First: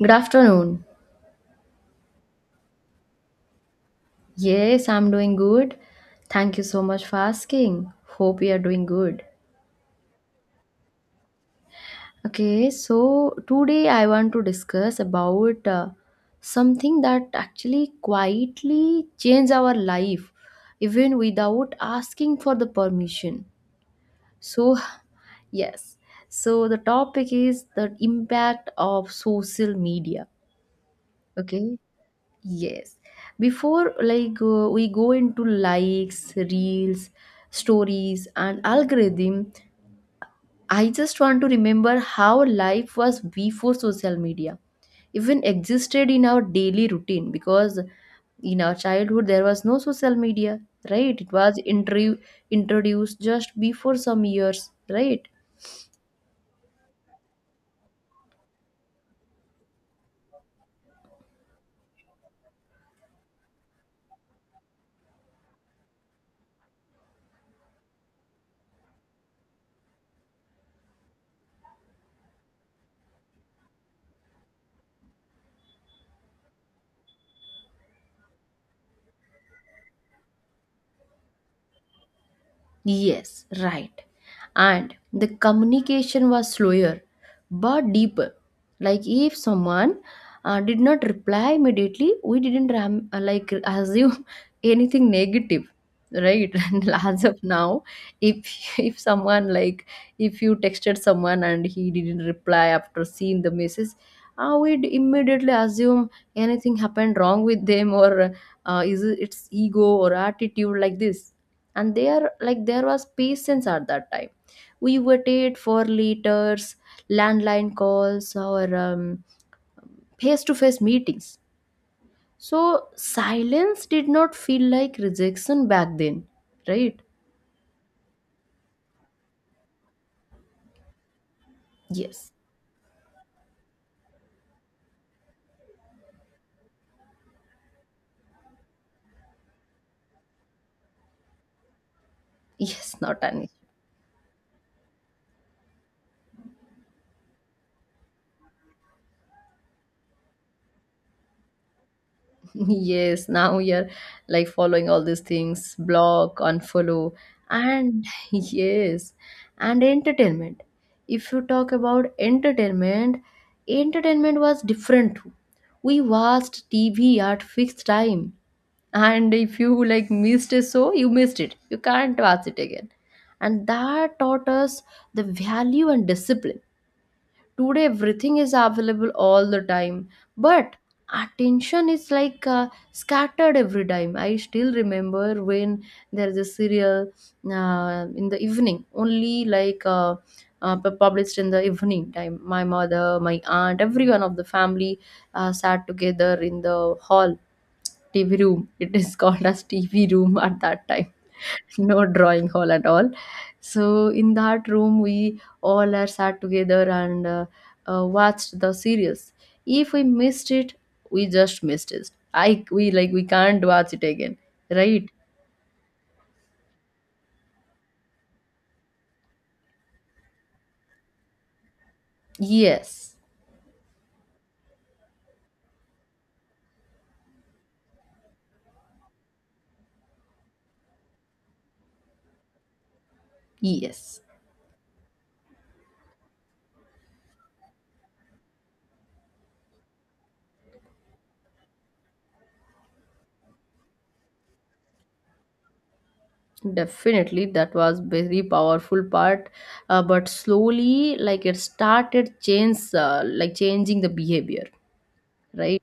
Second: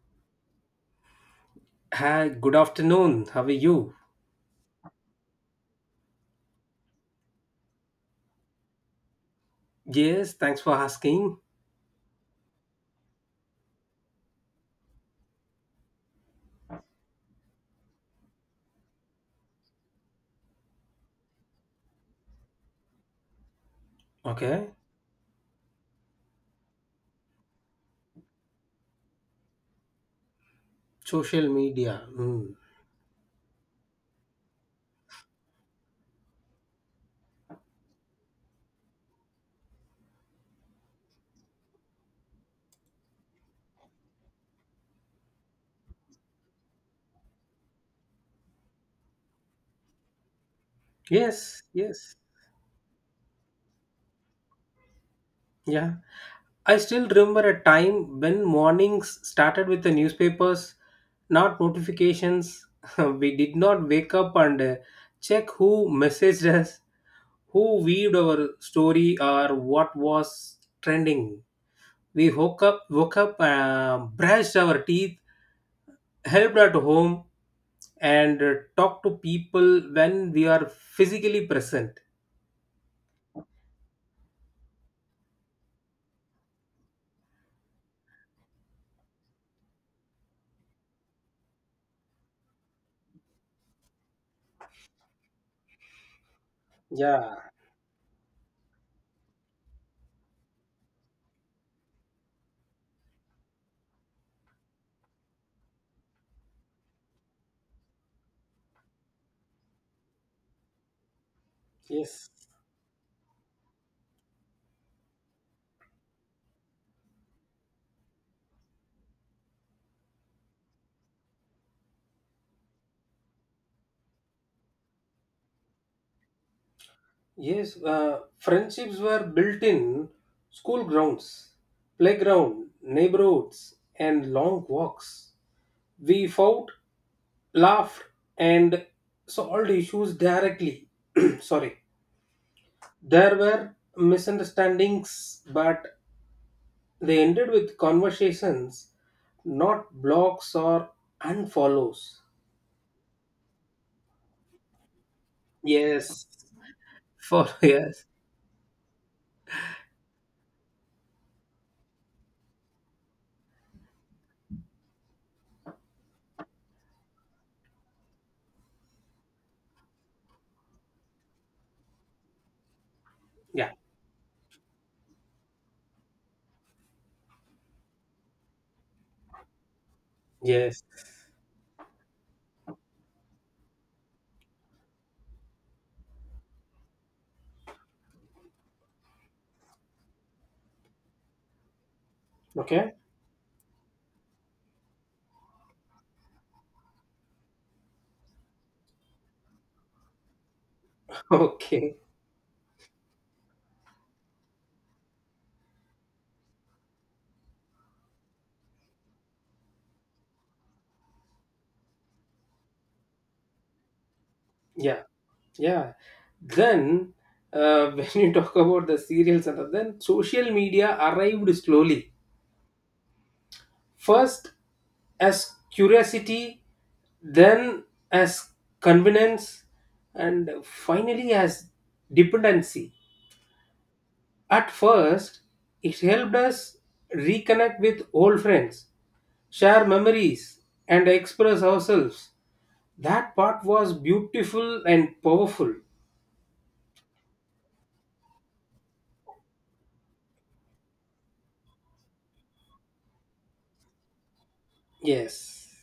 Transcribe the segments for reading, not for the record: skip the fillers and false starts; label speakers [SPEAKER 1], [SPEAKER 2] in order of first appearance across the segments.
[SPEAKER 1] Good afternoon.
[SPEAKER 2] Hi, good afternoon. How are you?
[SPEAKER 1] Yes, I'm doing good. Thank you so much for asking. Hope you are doing good.
[SPEAKER 2] Yes, thanks for asking.
[SPEAKER 1] Okay, so today I want to discuss about something that actually quietly changes our life even without asking for the permission.
[SPEAKER 2] Okay.
[SPEAKER 1] So, yes. So the topic is the impact of social media.
[SPEAKER 2] Social
[SPEAKER 1] Okay.
[SPEAKER 2] media. Hmm.
[SPEAKER 1] Yes. Before like we go into likes, reels, stories and algorithm, I just want to remember how life was before social media even existed in our daily routine, because in our childhood there was no social media, right? It was
[SPEAKER 2] Yes, yes.
[SPEAKER 1] introduced just before some years, right?
[SPEAKER 2] Yeah. I still remember a time when mornings started with the newspapers, not notifications. We did not wake up and check who messaged us, who viewed our story, or what was trending. We woke up, brushed our teeth, helped at home, and talk to people when we are physically present.
[SPEAKER 1] Yes, right. And the communication was slower but deeper, like if someone did not reply immediately, we didn't like assume anything negative, right? And as of
[SPEAKER 2] Yeah,
[SPEAKER 1] now, if someone, like, if you texted someone and he didn't reply after seeing the message, we'd immediately assume anything happened wrong with them, or is it, it's ego or attitude like this. And there,
[SPEAKER 2] yes.
[SPEAKER 1] like, there was patience at that time. We waited for letters, landline calls, or face-to-face meetings. So silence did not feel like rejection back then, right?
[SPEAKER 2] Yes, friendships were built in school grounds,
[SPEAKER 1] Yes,
[SPEAKER 2] playground, neighborhoods, and long walks. We fought, laughed, and solved issues directly. Sorry.
[SPEAKER 1] yes, not
[SPEAKER 2] There
[SPEAKER 1] an
[SPEAKER 2] were misunderstandings, but they ended with conversations, not blocks or unfollows.
[SPEAKER 1] yes. Now you're, like, following all these things,
[SPEAKER 2] Yes.
[SPEAKER 1] block, unfollow.
[SPEAKER 2] Four
[SPEAKER 1] And
[SPEAKER 2] years.
[SPEAKER 1] yes. And entertainment, if you talk about entertainment, entertainment was different too. We watched TV at fixed time, and if you, like, missed it, so you missed it, you can't watch it again. And
[SPEAKER 2] Yeah.
[SPEAKER 1] that taught us the value and discipline. Today everything is available all the time, but
[SPEAKER 2] Yes.
[SPEAKER 1] attention is like scattered every time. I still remember, when there is a serial in the evening only, like published in the evening time, my
[SPEAKER 2] Okay.
[SPEAKER 1] mother, my aunt, everyone of the family sat together in the hall, TV room. It is called as TV room at that time.
[SPEAKER 2] Okay.
[SPEAKER 1] No drawing hall at all. So in that room we all are sat together, and watched the series. If we missed it, we just missed it. I, we, like, we can't watch it again,
[SPEAKER 2] Yeah.
[SPEAKER 1] right?
[SPEAKER 2] Yeah. Then, when you talk about the serials and all, then social media arrived slowly.
[SPEAKER 1] Yes,
[SPEAKER 2] First as curiosity, then as convenience, and finally as dependency.
[SPEAKER 1] yes,
[SPEAKER 2] At first, it helped us reconnect with old friends, share memories, and express ourselves. That part was beautiful and powerful.
[SPEAKER 1] definitely. That was very powerful part, but slowly, like it started change, like changing the behavior,
[SPEAKER 2] Yes.
[SPEAKER 1] right?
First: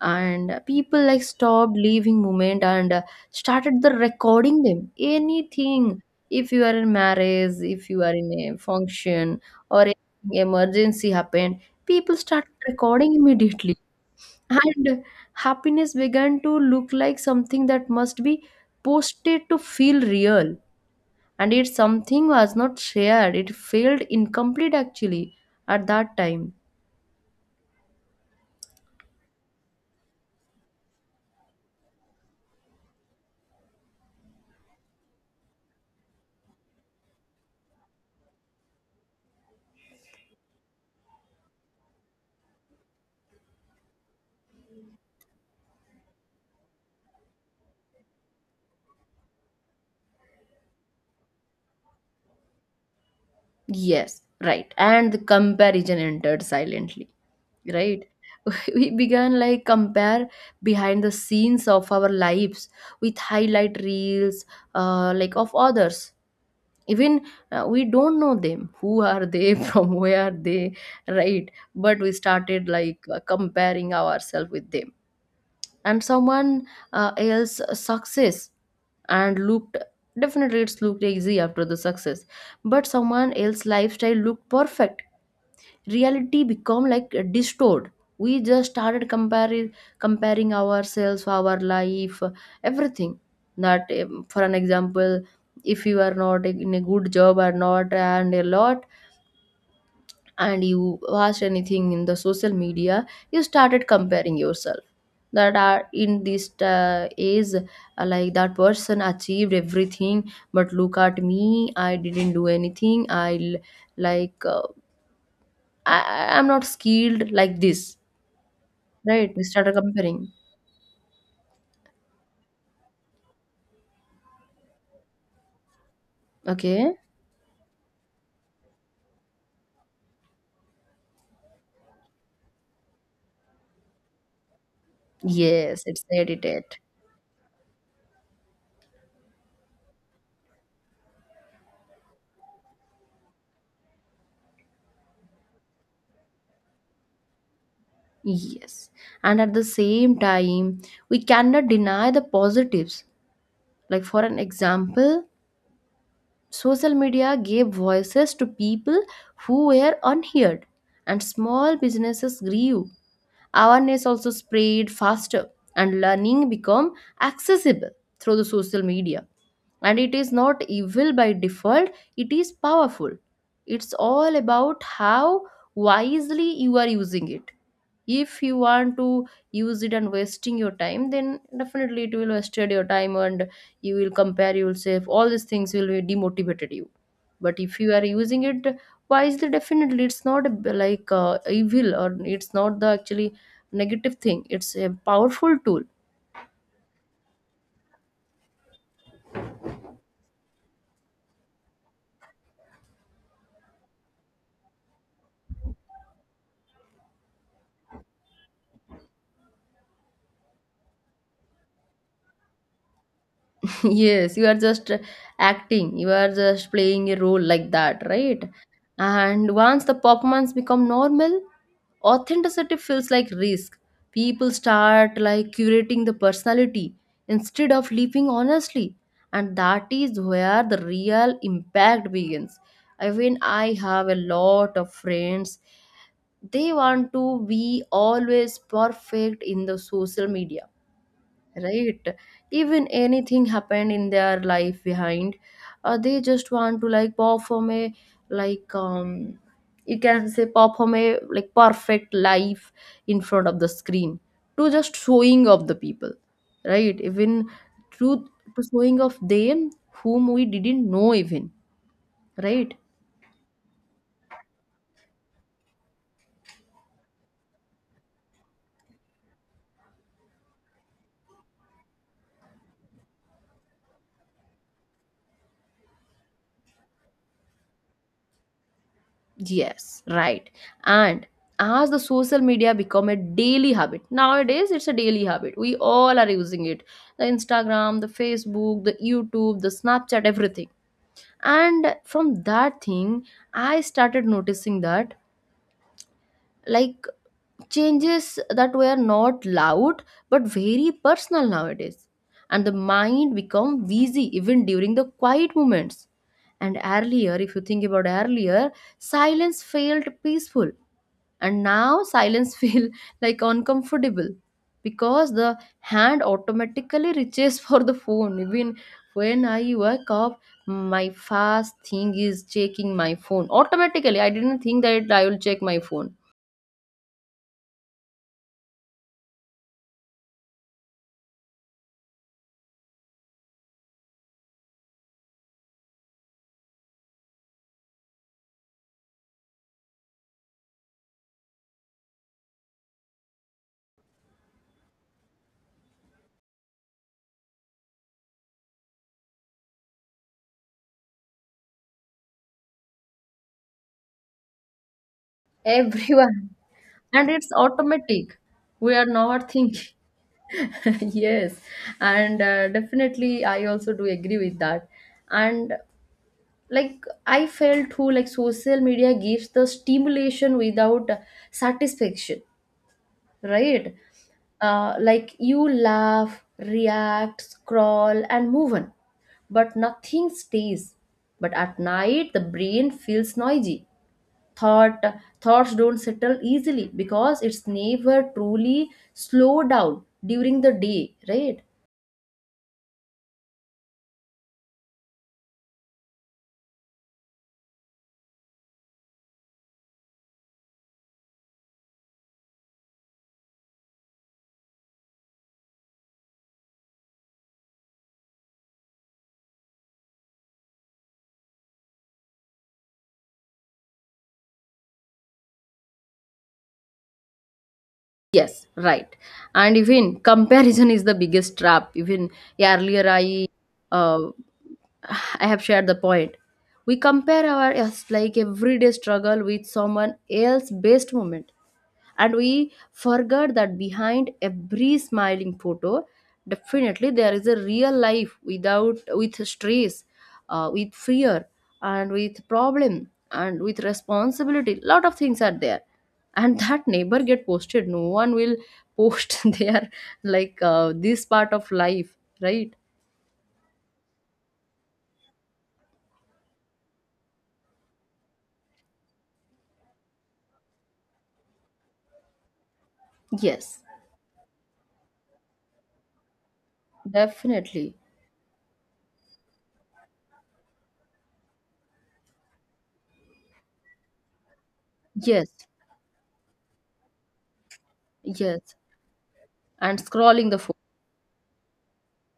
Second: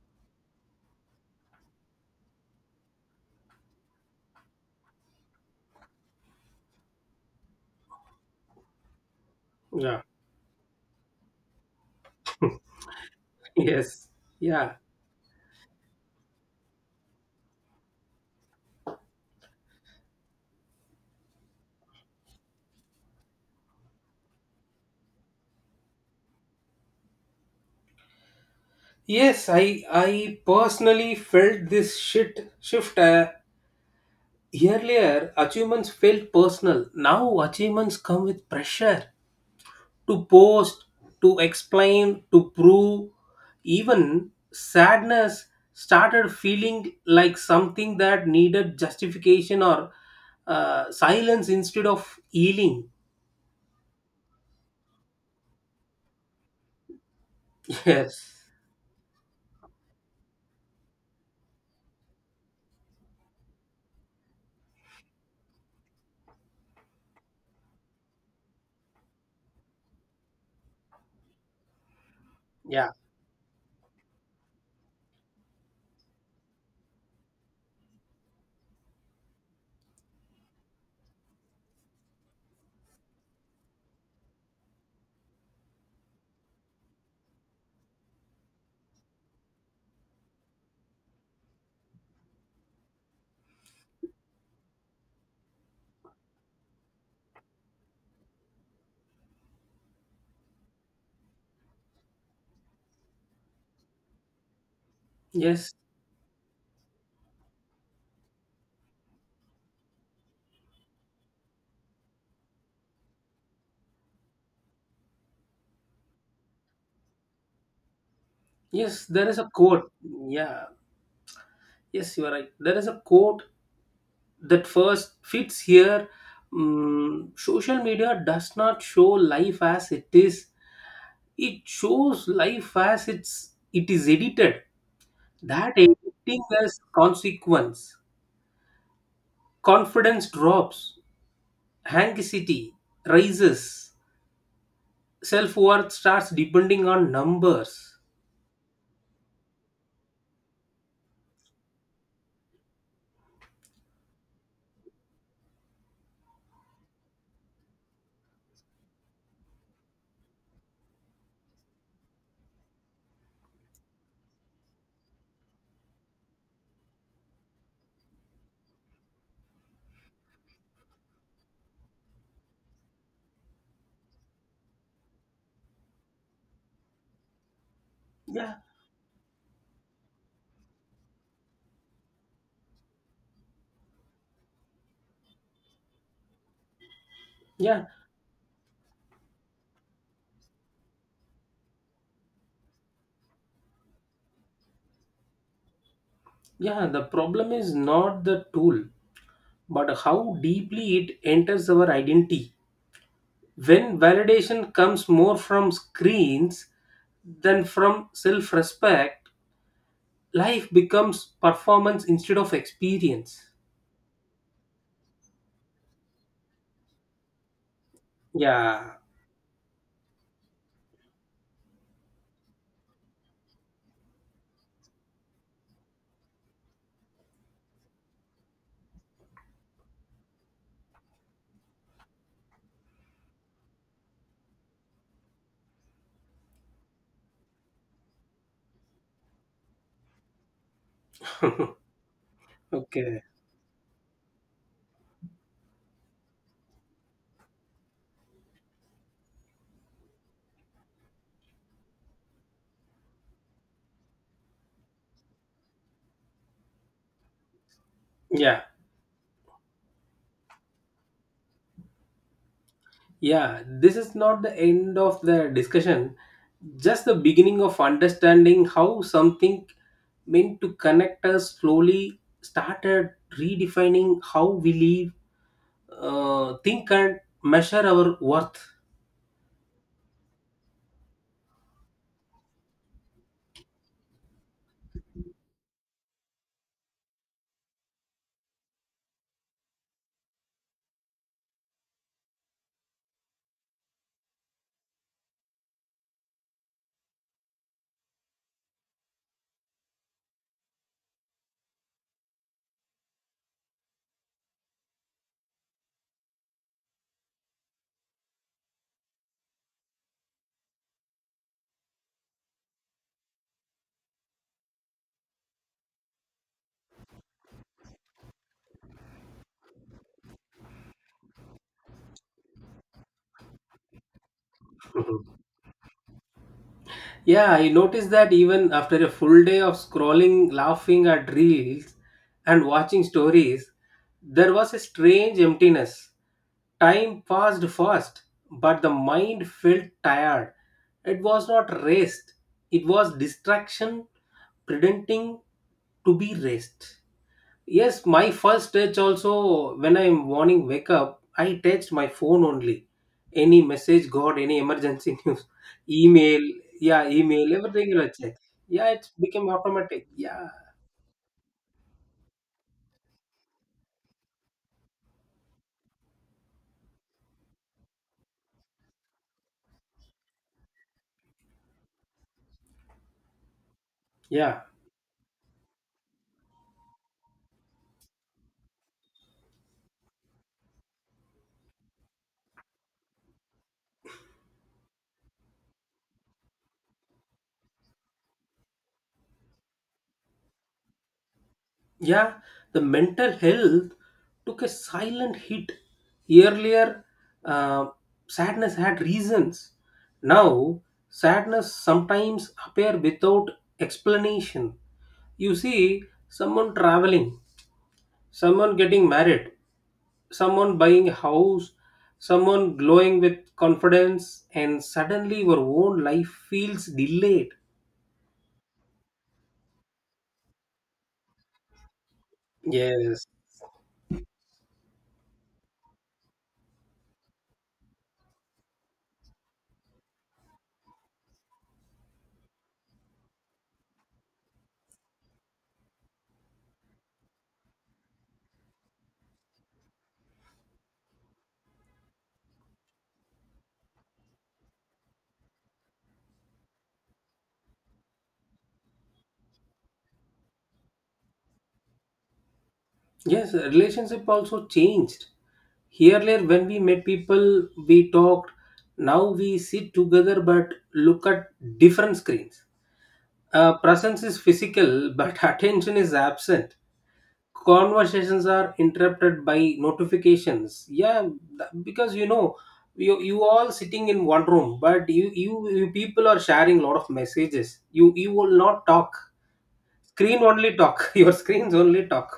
[SPEAKER 1] And people, like, stopped leaving moment, and started the recording them anything. If you are in marriage, if you are in a function, or an
[SPEAKER 2] Yeah.
[SPEAKER 1] emergency happened, people started recording immediately.
[SPEAKER 2] Yes. Yeah.
[SPEAKER 1] And happiness began to look like something that must be posted to feel real. And it something was not shared, it felt incomplete actually at that time.
[SPEAKER 2] Yes, I personally felt this shit shift. Earlier, achievements felt personal. Now, achievements come with pressure to post, to explain, to prove. Even sadness started feeling like something that needed justification or silence instead of healing.
[SPEAKER 1] Yes, right. And the comparison entered silently, right?
[SPEAKER 2] Yes.
[SPEAKER 1] We began, like, compare behind the scenes of our lives with highlight reels, like of others. Even, we don't know them. Who are they? From where are they? Right? But we started,
[SPEAKER 2] Yeah.
[SPEAKER 1] like, comparing ourselves with them, and someone else's success, and looked, definitely, it's looked easy after the success, but someone else's lifestyle looked perfect. Reality become like distorted. We just started comparing, comparing ourselves, our life, everything. That for an example, if you are not in a good job or not, and a lot, and you watched anything in the social media, you started comparing yourself, that
[SPEAKER 2] Yes.
[SPEAKER 1] are in this age, like that person achieved everything, but look at me, I didn't do anything. Like, I'm not skilled like this,
[SPEAKER 2] Yes. There
[SPEAKER 1] right?
[SPEAKER 2] is
[SPEAKER 1] We
[SPEAKER 2] a
[SPEAKER 1] started
[SPEAKER 2] quote.
[SPEAKER 1] comparing.
[SPEAKER 2] Yeah. Yes, you are right. There is a quote that first fits here.
[SPEAKER 1] Okay.
[SPEAKER 2] Social media does not show life as it is. It shows life as it is edited. That
[SPEAKER 1] Yes, it's
[SPEAKER 2] editing
[SPEAKER 1] edited.
[SPEAKER 2] has consequence. Confidence drops. Anxiety rises. Self worth starts depending on numbers.
[SPEAKER 1] Yes. And at the same time, we cannot deny the positives, like for an example, social media gave voices to people who were unheard, and small businesses grew. Awareness also spread faster, and learning became accessible through the social media. And it is not evil by default, it is powerful. It's all about how wisely you are using it. If
[SPEAKER 2] Yeah.
[SPEAKER 1] you want to use it and wasting your time, then definitely it will wasted your time, and you will compare yourself, all these things will be demotivated you. But if
[SPEAKER 2] Yeah.
[SPEAKER 1] you are using it wisely, definitely it's not a like evil, or it's not the actually negative thing. It's a powerful tool.
[SPEAKER 2] Yeah. The problem is not the tool, but how deeply it enters our identity. When validation comes more from screens than from self respect, life becomes performance instead of experience.
[SPEAKER 1] Yes, you are just acting. You are just playing a role like that, right?
[SPEAKER 2] Yeah.
[SPEAKER 1] And once the performance become normal, authenticity feels like risk. People start, like, curating the personality instead of living honestly, and that is where the real impact begins. I mean, I have a lot of friends. They want to be always perfect in the social media, right? Even
[SPEAKER 2] Okay.
[SPEAKER 1] anything happened in their life behind, they just want to, like, perform a, like, you can say, perform a, like, perfect life in front of the screen, to just showing of the people, right? Even to,
[SPEAKER 2] Yeah.
[SPEAKER 1] showing of them whom we didn't know even, right?
[SPEAKER 2] Yeah. This is not the end of the discussion, just the beginning of understanding how something meant to connect us slowly started redefining how we live, think and measure our worth.
[SPEAKER 1] Yes, right. And as the social media become a daily habit, nowadays it's a daily habit. We all are using it. The Instagram, the Facebook, the YouTube, the Snapchat, everything. And from that thing, I started noticing that, like, changes that were not loud but very personal nowadays. And the mind become busy even during the quiet moments. And earlier, if you think about earlier, silence felt peaceful, and now silence feel like uncomfortable, because the hand automatically reaches for the phone. Even when I wake up, my first thing is checking my phone. Automatically, I didn't think that I will
[SPEAKER 2] Mhm.
[SPEAKER 1] check my phone.
[SPEAKER 2] Yeah, I noticed that even after a full day of scrolling, laughing at reels, and watching stories, there was a strange emptiness. Time passed fast, but the mind felt tired. It was not rest, it was distraction pretending to be rest. Yes, my first touch also when I'm morning wake up, I text my phone only. Any message got, any emergency news, email,
[SPEAKER 1] Everyone.
[SPEAKER 2] yeah,
[SPEAKER 1] And it's
[SPEAKER 2] email, everything I check.
[SPEAKER 1] automatic.
[SPEAKER 2] Yeah,
[SPEAKER 1] We are
[SPEAKER 2] it's became
[SPEAKER 1] not thinking.
[SPEAKER 2] automatic. Yeah,
[SPEAKER 1] Yes. And definitely I also do agree with that. And, like, I felt too, like social media gives the stimulation without satisfaction, right?
[SPEAKER 2] yeah,
[SPEAKER 1] Like, you laugh, react, scroll, and move on, but nothing stays. But at night, the brain feels noisy. thought Thoughts don't settle easily, because it's never truly slowed down during the day, right?
[SPEAKER 2] yeah. The mental health took a silent hit. Earlier, uh, sadness had reasons. Now, sadness sometimes appear without explanation. You see someone traveling, someone getting married, someone buying a house, someone glowing with confidence, and suddenly your own life feels delayed.
[SPEAKER 1] Yes, right. And even comparison is the biggest trap. Even earlier,
[SPEAKER 2] Yes.
[SPEAKER 1] I, uh, I have shared the point. We compare our, yes, like, everyday struggle with someone else based moment, and we forget that behind every smiling photo, definitely there is a real life without, with stress, with fear, and with problem, and with responsibility. Lot of things are there. And that neighbor get posted, no one will post their, like, this part of life, right?
[SPEAKER 2] Yes, relationship also changed. Earlier, when we met people, we talked. Now we sit together but look at different screens.
[SPEAKER 1] Yes,
[SPEAKER 2] Presence is physical, but attention is absent.
[SPEAKER 1] definitely.
[SPEAKER 2] Conversations are interrupted by notifications, yeah, because you know you, all sitting in one room, but you,
[SPEAKER 1] Yes,
[SPEAKER 2] you you people are sharing a lot of messages, you will
[SPEAKER 1] yes.
[SPEAKER 2] not talk,
[SPEAKER 1] And
[SPEAKER 2] screen
[SPEAKER 1] scrolling the phone.
[SPEAKER 2] only talk, your screens only talk,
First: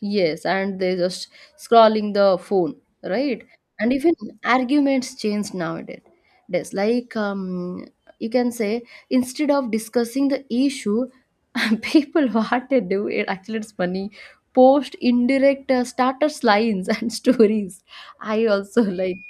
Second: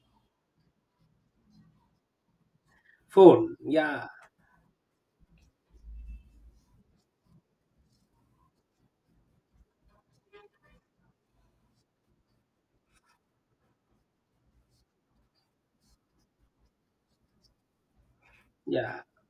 [SPEAKER 1] Yes, and they just scrolling the phone, right?
[SPEAKER 2] phone.
[SPEAKER 1] And
[SPEAKER 2] Yeah,
[SPEAKER 1] even arguments change nowadays. That's like, you can say, instead of discussing the issue, people, what they do, it actually, it's funny. Post indirect status lines and stories. I also,
[SPEAKER 2] yeah.
[SPEAKER 1] like,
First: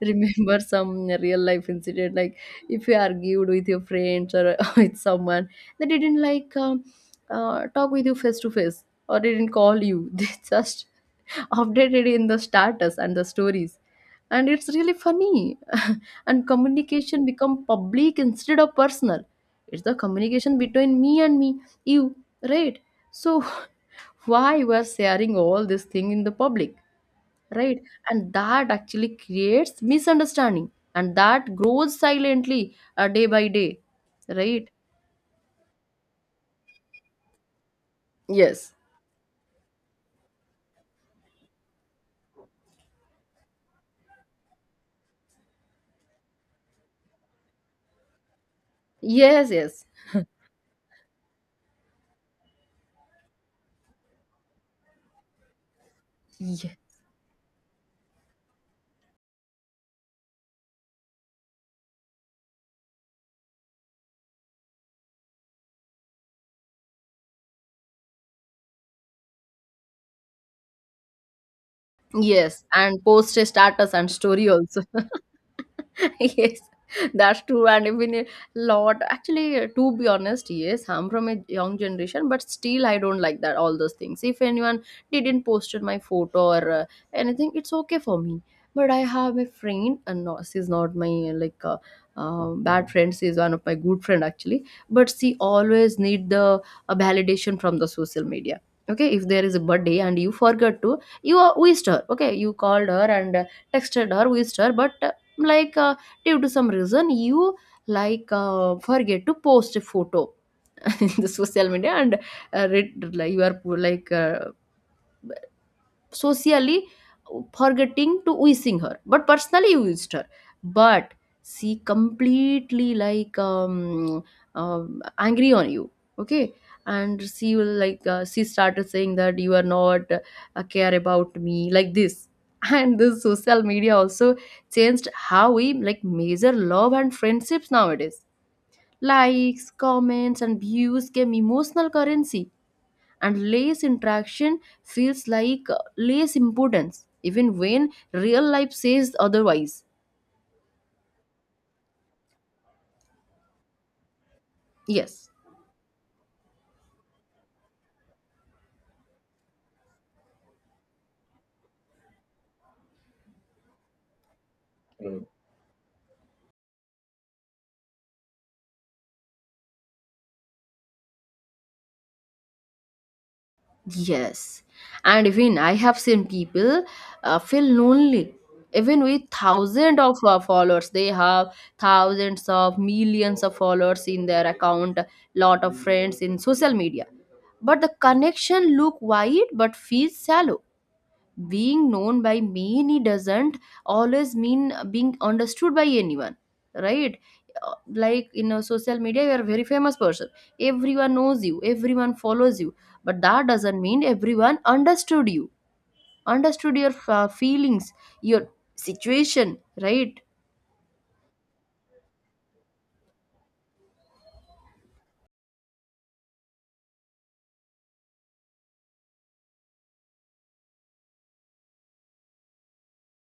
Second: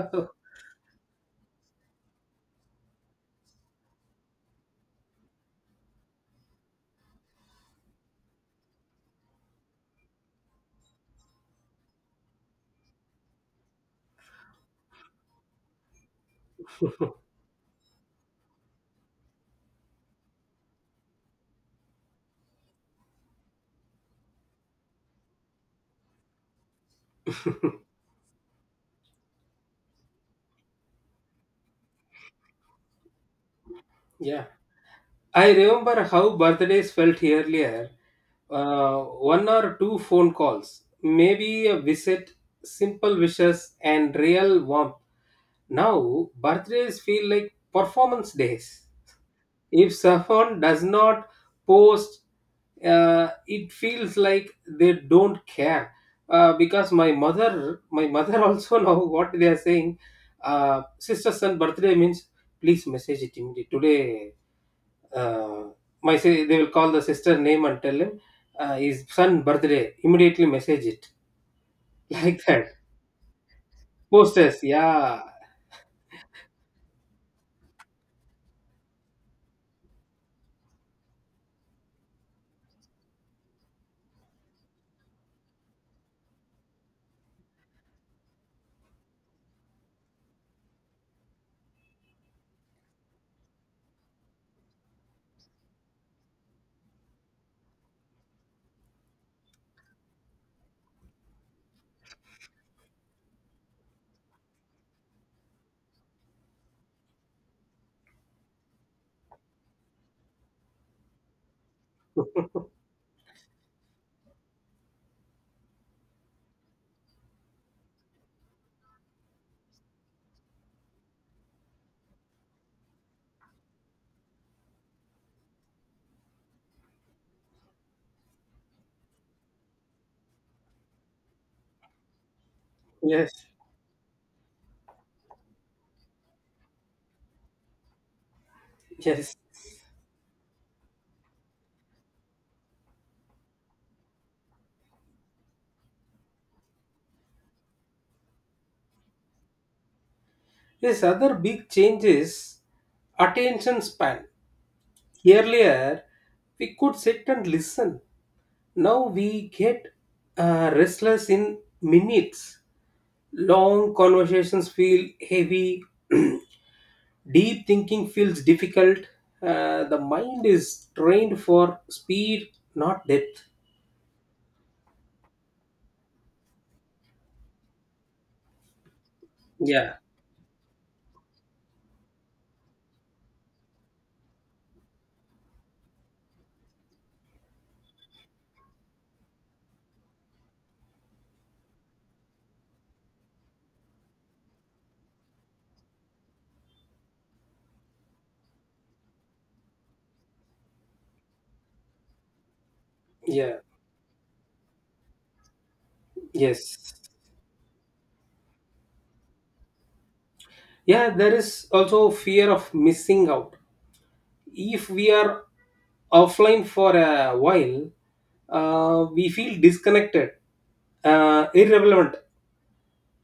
[SPEAKER 1] remember some real life incident, like if you argued with your friends or with someone, they didn't, like, talk with you face to face, or they didn't call you. They just updated in the status and the stories, and it's really funny. And communication become public instead of personal. It's the communication between me and me, you, right? So why we're sharing all this thing in the public, right? And that actually creates misunderstanding, and that grows silently, day by day,
[SPEAKER 2] Yeah.
[SPEAKER 1] right?
[SPEAKER 2] I remember how birthdays felt earlier,
[SPEAKER 1] Yes.
[SPEAKER 2] one or two phone calls, maybe a visit, simple wishes and real warmth. Now, birthdays feel like performance days.
[SPEAKER 1] Yes,
[SPEAKER 2] If someone does not post, it feels like they don't care.
[SPEAKER 1] yes.
[SPEAKER 2] Because my mother also know what they are saying. Sister son birthday means please message it immediately today. Uh, they will call the sister name and tell him, his son birthday, immediately message it, like
[SPEAKER 1] Yes,
[SPEAKER 2] that.
[SPEAKER 1] and post a status and story
[SPEAKER 2] Posters,
[SPEAKER 1] also.
[SPEAKER 2] yeah,
[SPEAKER 1] Yes, that's true. And even a lot, actually, to be honest, yes, I'm from a young generation, but still, I don't like that, all those things. If anyone didn't posted my photo, or anything, it's okay for me. But I have a friend, and no, she's not my like bad friend. She's one of my good friend actually. But she always need the validation from the social media. Okay, if there is a birthday and you forgot to, you wished her, okay, you called her and texted her, wished her, but like uh, due to some reason you forget to post a photo in the social media and read, like, you are like socially forgetting to using her but personally used her, but she completely angry on you, okay, and she will she started saying that you are not care about me like this. And this
[SPEAKER 2] yes,
[SPEAKER 1] social media also changed how we like measure love and friendships nowadays.
[SPEAKER 2] yes.
[SPEAKER 1] Likes, comments and views came emotional currency, and less interaction feels like less importance even when real life says otherwise.
[SPEAKER 2] Yes, other big change is attention span.
[SPEAKER 1] Yes,
[SPEAKER 2] Earlier, we could sit and listen. Now we get restless in minutes. Long conversations feel heavy. Deep thinking feels difficult. The mind is trained for speed, not depth.
[SPEAKER 1] yes, and even I have seen people feel lonely even with
[SPEAKER 2] Yeah.
[SPEAKER 1] thousands of followers they have, thousands of millions of followers in their account, lot of friends in social media, but the connection look wide but feels shallow. Being known by many doesn't always mean being understood by anyone, right? Uh, like in a social media you are a very famous person, everyone knows you, everyone follows you, but that
[SPEAKER 2] Yeah,
[SPEAKER 1] doesn't mean everyone understood you, understood your
[SPEAKER 2] yes.
[SPEAKER 1] feelings, your situation, right?
[SPEAKER 2] Yeah, there is also fear of missing out. If we are offline for a while, we feel disconnected, irrelevant,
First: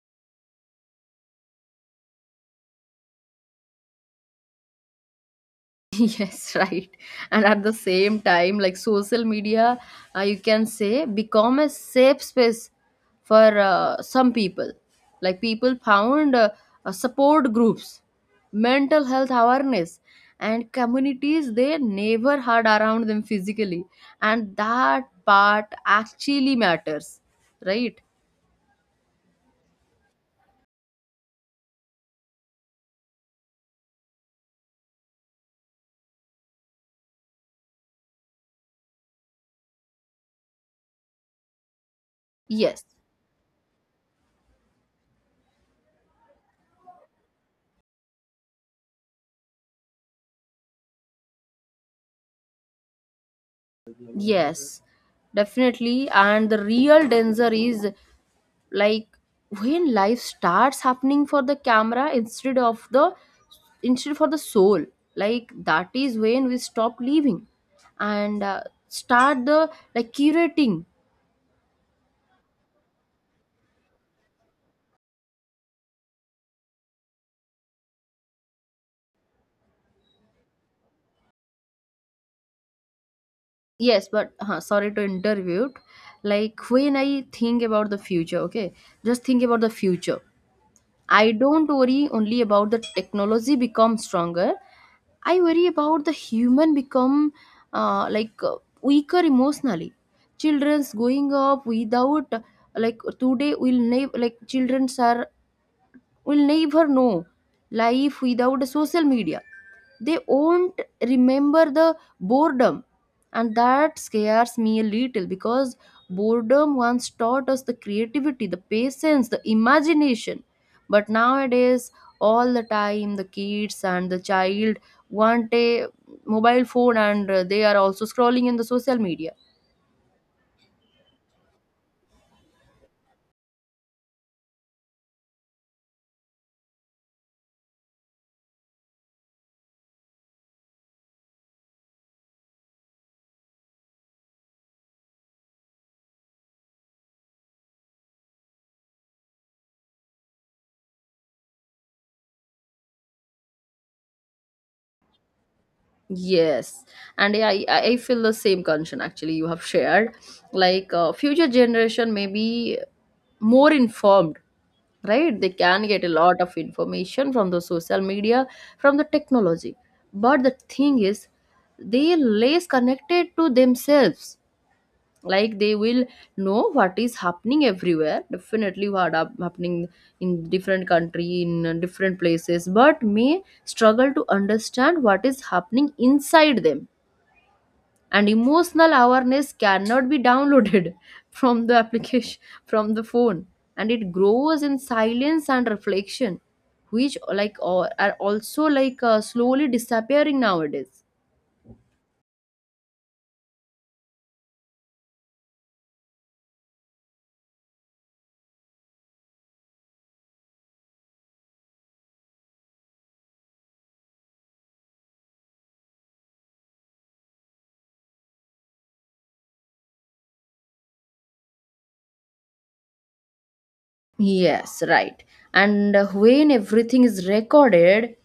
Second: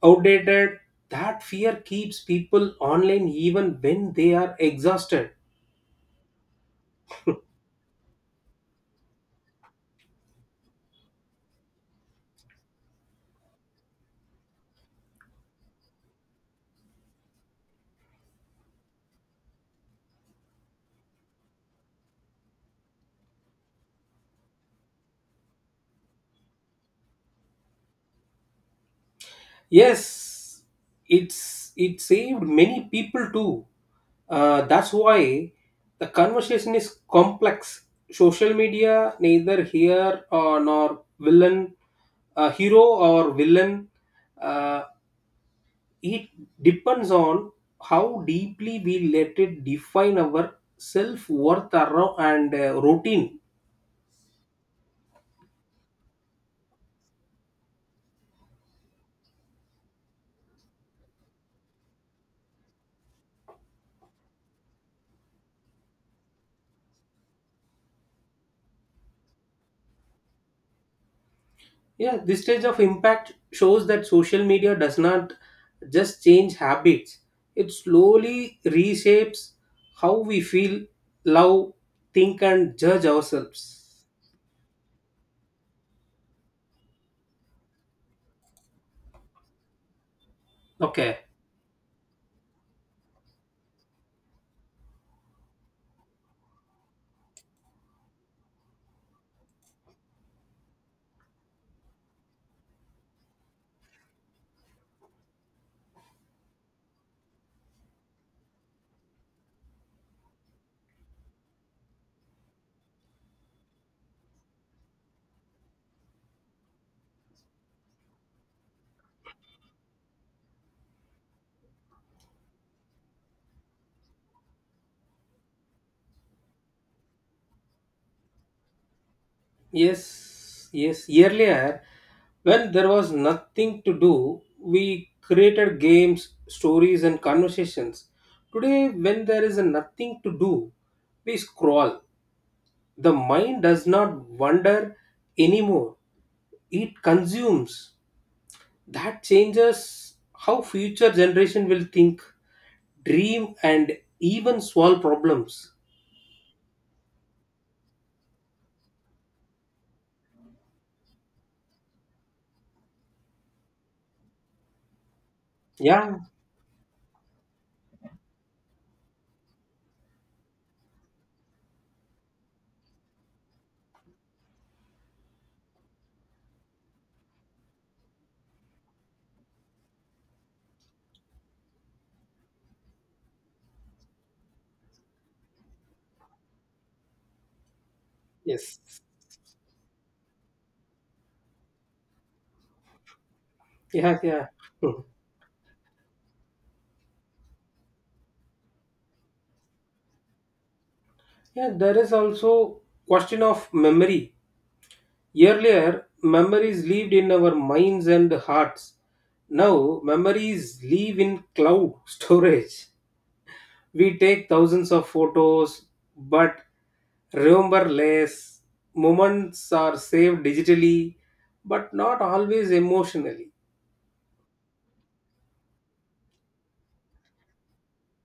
[SPEAKER 2] outdated. That fear keeps people online even when they are exhausted.
[SPEAKER 1] Yes, right, and at the same time, like, social media, you can say, become a safe space for some people. Like people found support groups, mental health awareness, and communities they never had around them physically, and that part actually matters, right?
[SPEAKER 2] Yes, it saved many people too. That's why the conversation is complex. Social media neither here or nor villain, hero
[SPEAKER 1] Yes,
[SPEAKER 2] or villain. Uh, it depends on how deeply we let it define our self-worth, and routine.
[SPEAKER 1] yes, definitely, and the real danger is, like, when life starts happening for the camera instead of the, instead for the soul. Like that is when we stop living and start the like curating.
[SPEAKER 2] Yeah. This stage of impact shows that social media does not just change habits. It slowly reshapes how we feel, love, think and judge ourselves.
[SPEAKER 1] Yes, but sorry to interrupt, like, when I think about the future, okay, just think about the future.
[SPEAKER 2] Okay.
[SPEAKER 1] I don't worry only about the technology become stronger. I worry about the human become uh, like uh, weaker emotionally. Children's going up without like today will never like childrens are will never know life without social media. They won't remember the boredom, and that scares me a little because boredom once taught us the creativity, the patience, the imagination. But nowadays, all the time, the kids and the child want a mobile phone and they are also scrolling in the social media.
[SPEAKER 2] Yes, yes. Earlier, when there was nothing to do, we created games, stories, and conversations. Today, when there is nothing to do, we scroll. The mind does not wander anymore, it consumes. That changes how future generation will think, dream, and even solve problems.
[SPEAKER 1] Yes, and yeah, I feel the same concern actually you have shared. Future generation may be more informed, right? They can get a
[SPEAKER 2] Yeah,
[SPEAKER 1] lot of information from the social media, from the technology. But the thing is, they less connected to themselves, like they will know what is happening everywhere, definitely what are happening in different country in different places but may struggle to understand what is happening inside them, and
[SPEAKER 2] yes.
[SPEAKER 1] emotional awareness cannot be downloaded from the application from the phone, and it
[SPEAKER 2] Yeah, yeah.
[SPEAKER 1] grows in silence and reflection, which like or are also slowly disappearing nowadays.
[SPEAKER 2] Yeah, there is also question of memory. Earlier, memories lived in our minds and hearts. Now, memories live in cloud storage. We take thousands of photos but remember less. Moments are saved digitally but not always emotionally.
[SPEAKER 1] Yes, right, and when everything is recorded,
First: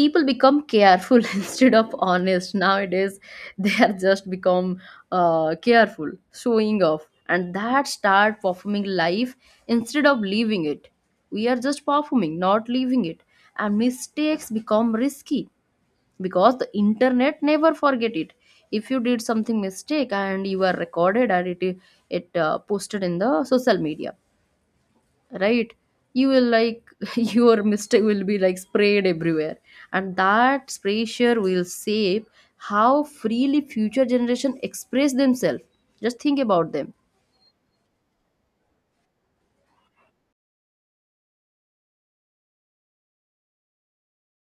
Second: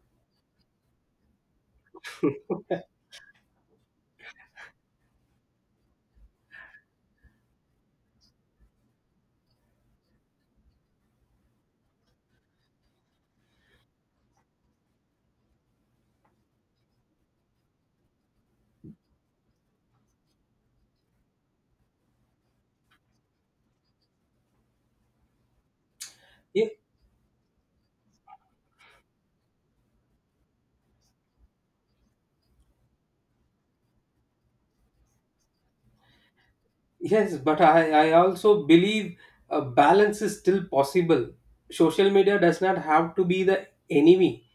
[SPEAKER 1] people become careful instead of honest nowadays, they are just become careful, showing off, and that start performing life instead of living it. We are just performing, not living it, and mistakes become risky because the internet never forget it. If you did something mistake and you are recorded and it posted in the social media, right, you will like your mistake will be like sprayed everywhere, and that spray share will shape how freely future generation express themselves. Just think about them.
[SPEAKER 2] Yes, but I also believe a balance is still possible. Social media does not have to be the enemy.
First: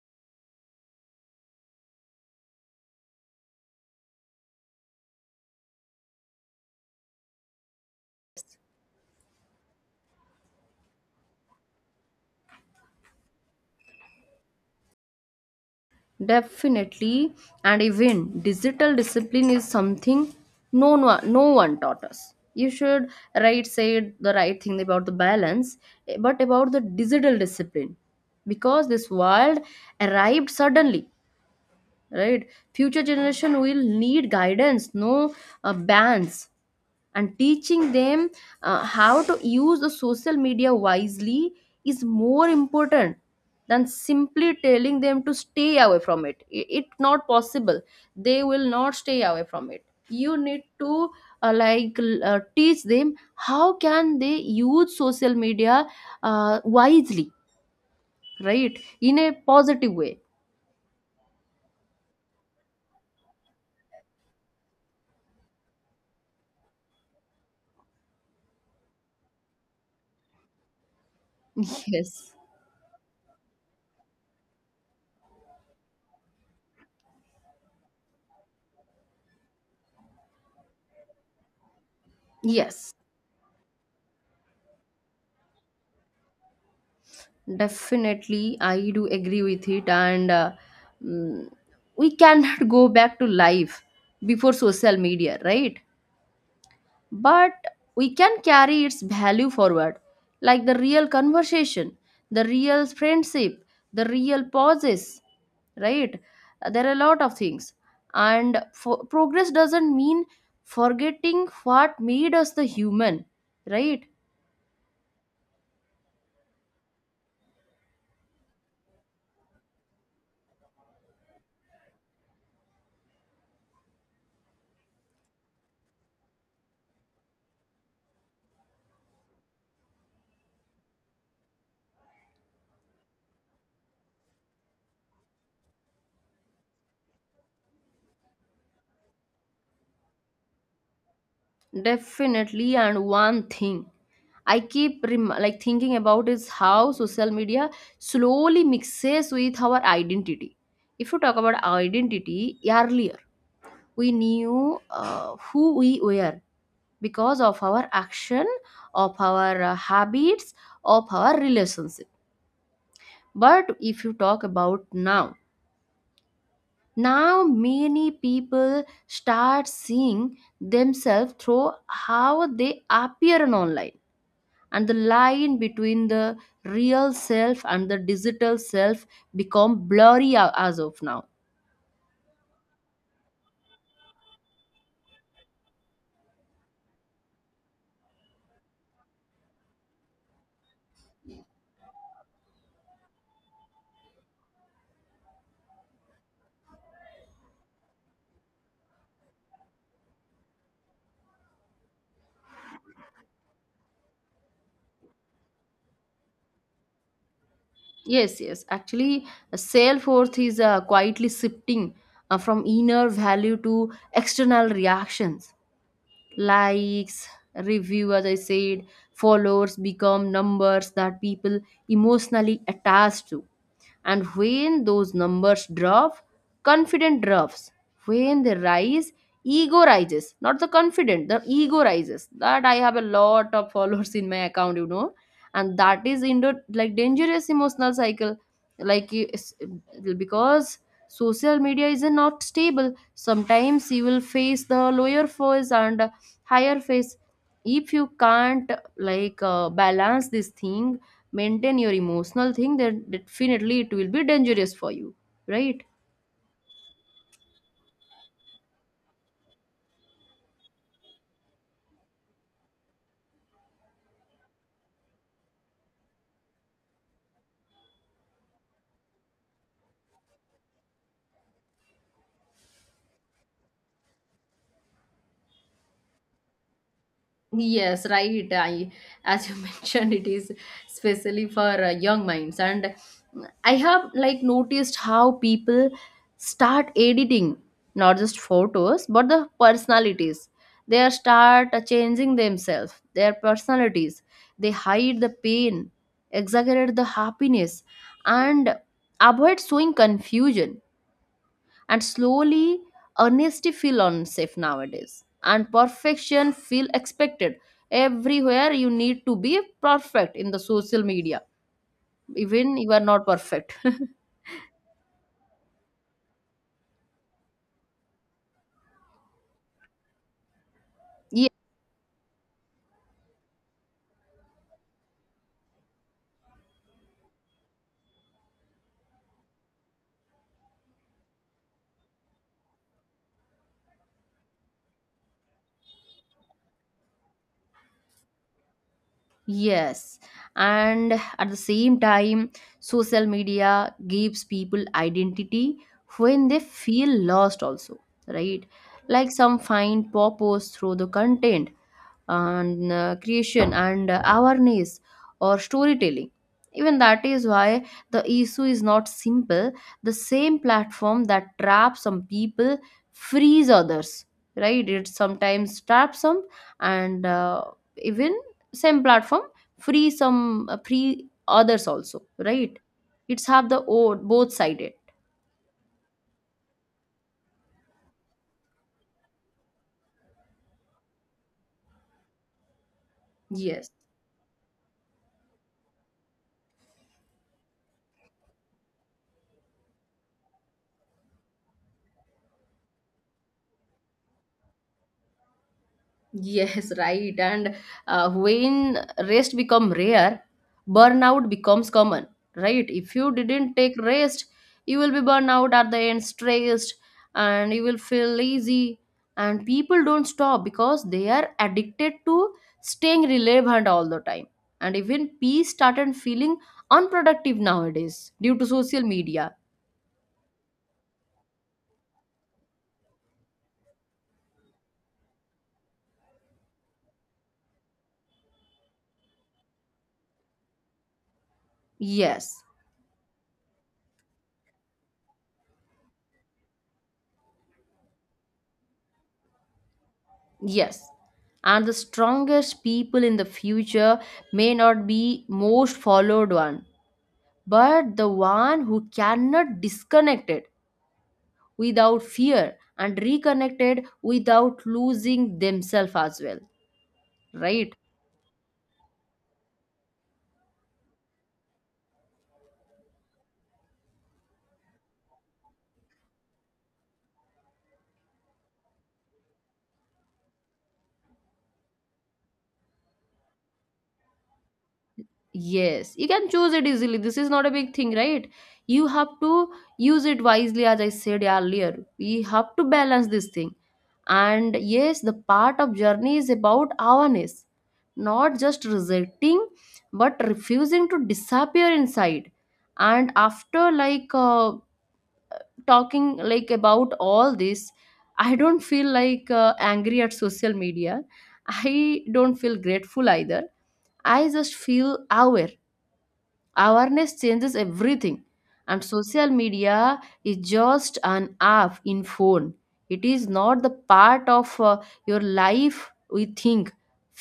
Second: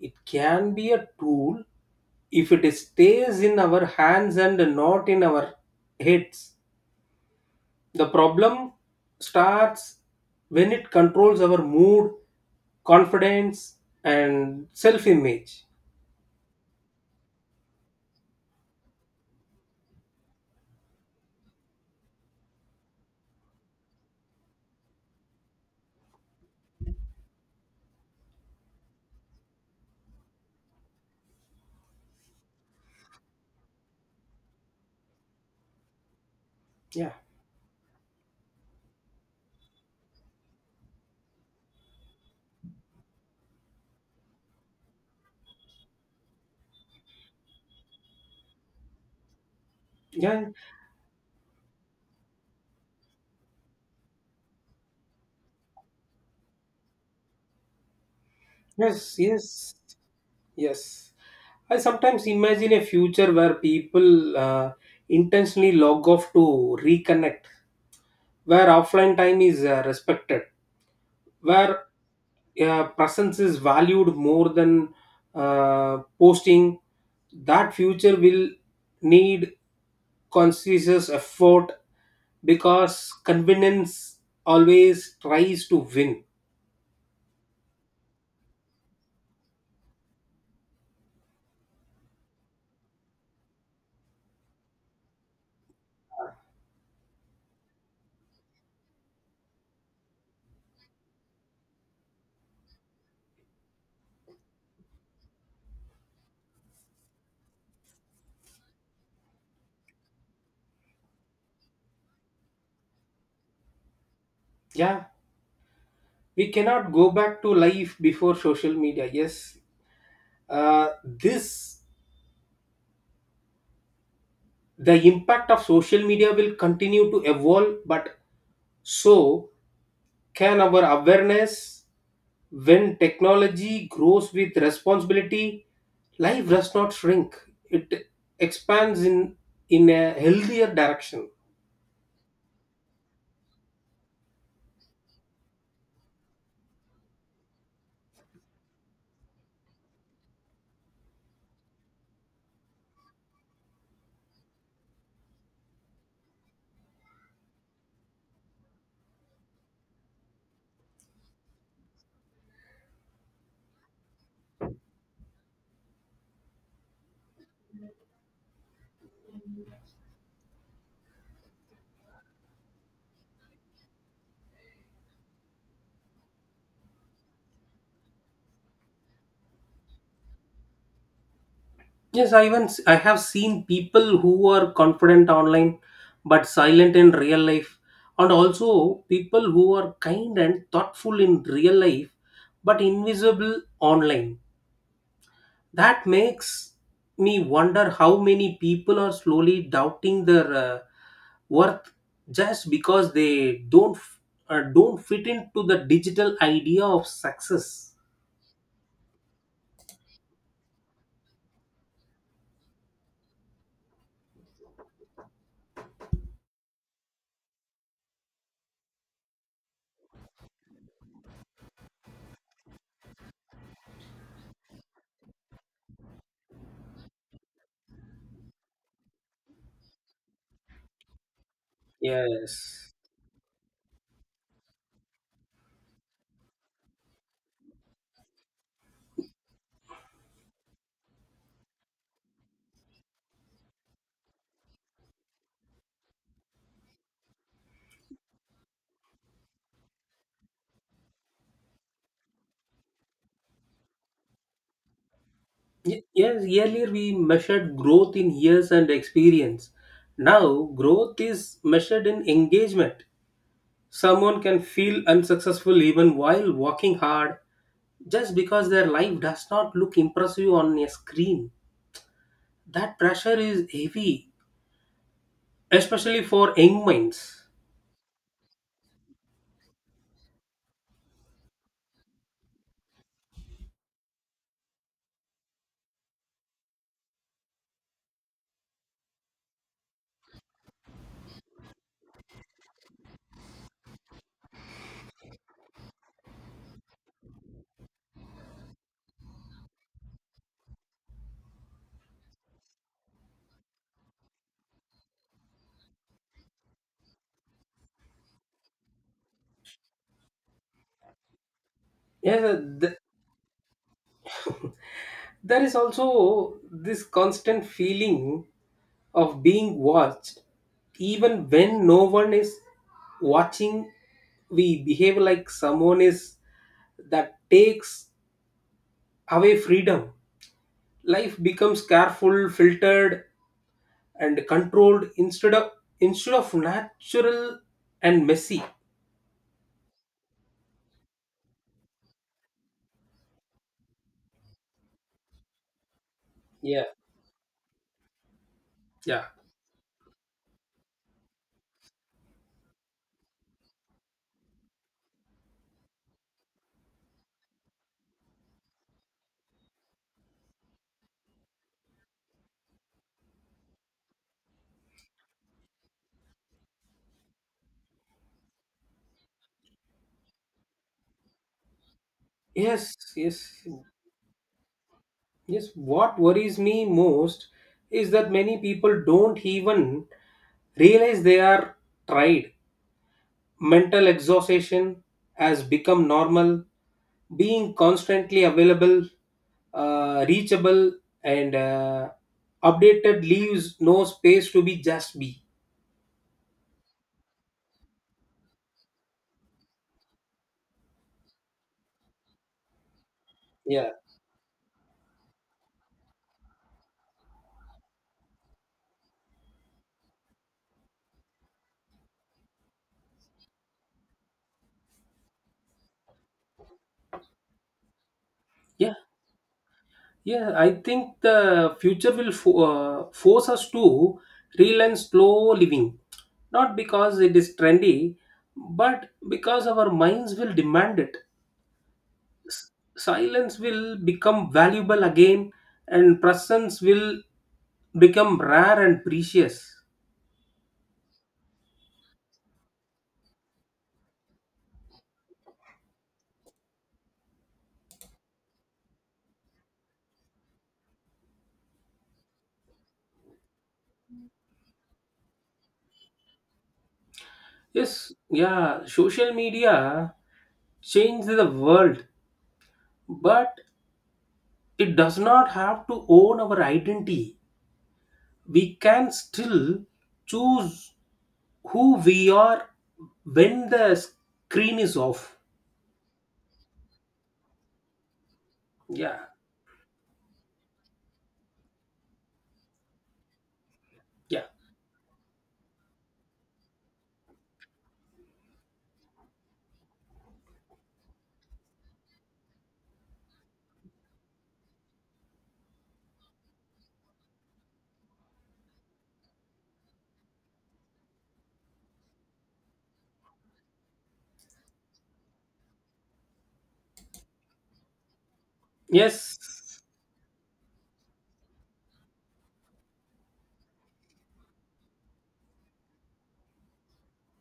[SPEAKER 2] It can be a tool if it stays in our hands and not in our heads. The problem starts when it controls our mood, confidence, and self image.
[SPEAKER 1] Definitely, and even digital discipline is something no one taught us. You should, right, say the right thing about the balance, eh, but about the digital discipline, because this world arrived suddenly, right? Future generation will need guidance, no bans,
[SPEAKER 2] Yeah.
[SPEAKER 1] and teaching them how to use the social media wisely is more important than simply telling them to stay away from it. It not possible, they will not stay away from it. You
[SPEAKER 2] Yeah.
[SPEAKER 1] need to teach them how can they use social media wisely, right, in
[SPEAKER 2] Yes.
[SPEAKER 1] a
[SPEAKER 2] Yes.
[SPEAKER 1] positive way.
[SPEAKER 2] Yes, I sometimes imagine a future where people intentionally log off to reconnect, where offline time is respected, where
[SPEAKER 1] Yes,
[SPEAKER 2] presence is valued more than posting. That future will need conscious effort
[SPEAKER 1] yes.
[SPEAKER 2] because convenience always tries to win.
[SPEAKER 1] Definitely, I do agree with it, and mm, we cannot go back to life before social media, right? But we can carry its value forward, like the real conversation, the real friendship, the real pauses, right? There are a lot of things, and for, progress doesn't mean forgetting what made us the human, right?
[SPEAKER 2] Yeah, we cannot go back to life before social media. Yes. This the impact of social media will continue to evolve, but so can our awareness. When technology grows with responsibility, life does not shrink, it expands in a healthier direction.
[SPEAKER 1] Definitely, and one thing. I keep thinking about is how social media slowly mixes with our identity. If you talk about identity, earlier we knew who we were because of our action, of our habits, of our relationship. But if you talk about now, now many people start seeing themselves through how they appear on online, and the line between the real self and the digital self become blurry as of now.
[SPEAKER 2] Yes, I have seen people who are confident online but silent in real life, and also people who are kind and thoughtful in real life but invisible online. That makes me wonder how many people are slowly doubting their worth just because they don't fit into the digital idea of success.
[SPEAKER 1] Yes, yes, actually self worth is quietly shifting from inner value to external reactions. Likes, review, as I said, followers become numbers that people emotionally attach to. And when those numbers drop, confidence drops. When they rise, ego rises. Not the confident, the ego rises. That I
[SPEAKER 2] Yes.
[SPEAKER 1] have a lot of followers in my account, you know. And that is in the like dangerous emotional cycle. Like you- it's- because social media is not stable. Sometimes you will face the lower phase and higher phase. If you can't balance this thing, maintain your emotional thing, then definitely it will be dangerous for you, right?
[SPEAKER 2] Yes, earlier we measured growth in years and experience. Now, growth is measured in engagement. Someone can feel unsuccessful even while working hard just because their life does not look impressive on a screen. That pressure is heavy, especially for young minds.
[SPEAKER 1] Yes, right. I, as you mentioned, it is especially for young minds, and I have like noticed how people start editing not just photos but the personalities. They are start changing themselves, their personalities. They hide the pain, exaggerate the happiness, and avoid showing confusion, and slowly honesty feel unsafe nowadays and perfection feel expected. Everywhere you need to be perfect in the social media,
[SPEAKER 2] Yeah,
[SPEAKER 1] even you
[SPEAKER 2] th-
[SPEAKER 1] are not perfect.
[SPEAKER 2] there is also this constant feeling of being watched.
[SPEAKER 1] Ye-
[SPEAKER 2] Even when no one is watching, we behave like someone is, that takes away freedom. Life becomes careful, filtered, and controlled instead of natural and messy.
[SPEAKER 1] yes, and at the same time social media gives people identity when they
[SPEAKER 2] Yeah.
[SPEAKER 1] feel lost also, right?
[SPEAKER 2] Yeah.
[SPEAKER 1] Like some find purpose through the content and creation and awareness or storytelling. Even that is why the issue is not simple. The same platform that traps some people frees others, right? It sometimes traps some and even same platform free some, free others also, right?
[SPEAKER 2] Yes,
[SPEAKER 1] It's
[SPEAKER 2] yes.
[SPEAKER 1] have the both sided.
[SPEAKER 2] Yes, what worries me most is that many people don't even realize they are tried.
[SPEAKER 1] Yes.
[SPEAKER 2] Mental exhaustion has become normal. Being constantly available, reachable, and updated leaves no space to be just be.
[SPEAKER 1] Yes, right. And when rest become rare, burnout becomes common, right? If you didn't
[SPEAKER 2] Yeah.
[SPEAKER 1] take rest, you will be burned out at the end, stressed, and you will feel lazy. And people don't stop because they are addicted to staying relevant all the time. And even peace started feeling unproductive nowadays due to
[SPEAKER 2] Yeah.
[SPEAKER 1] social media.
[SPEAKER 2] Yeah, I think the future will force us to relearn slow living, not because it is trendy, but because our minds will demand it.
[SPEAKER 1] Yes.
[SPEAKER 2] Silence will become valuable again, and presence will become rare and precious.
[SPEAKER 1] Yes. And the strongest people in the future may not be most followed one, but the one who cannot disconnect it without fear and reconnected without losing themselves as well, right?
[SPEAKER 2] Yes, yeah, social media changed the world, but it does not have to own our identity. We can still choose who we are when the screen is off.
[SPEAKER 1] Yes, you can choose it easily. This is not a big thing, right? You
[SPEAKER 2] Yeah,
[SPEAKER 1] have to use it wisely, as I said earlier. We have to balance this thing.
[SPEAKER 2] yeah.
[SPEAKER 1] And yes, the part of journey is about awareness, not just rejecting, but refusing to disappear inside. And after talking like about all this, I don't feel angry at social media. I don't feel grateful either. I just feel aware. Awareness changes everything, and
[SPEAKER 2] Yes,
[SPEAKER 1] social media is just an app in phone. It is not the part of your life. We think,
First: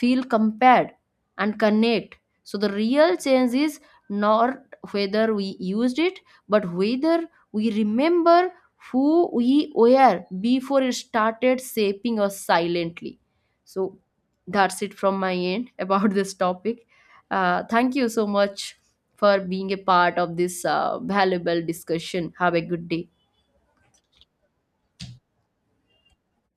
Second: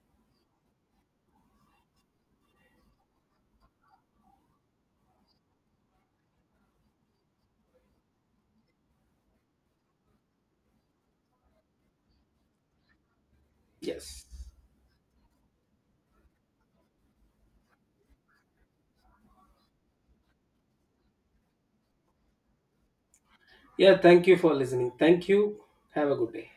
[SPEAKER 1] feel, compared and connect. So the real change is not whether we used it but whether we remember who we were before it started shaping us silently. So
[SPEAKER 2] yes.
[SPEAKER 1] that's it from my end about this topic. Thank you so much for being a part of this valuable discussion. Have a good day.
[SPEAKER 2] Yeah, thank you for listening. Thank you. Have a good day.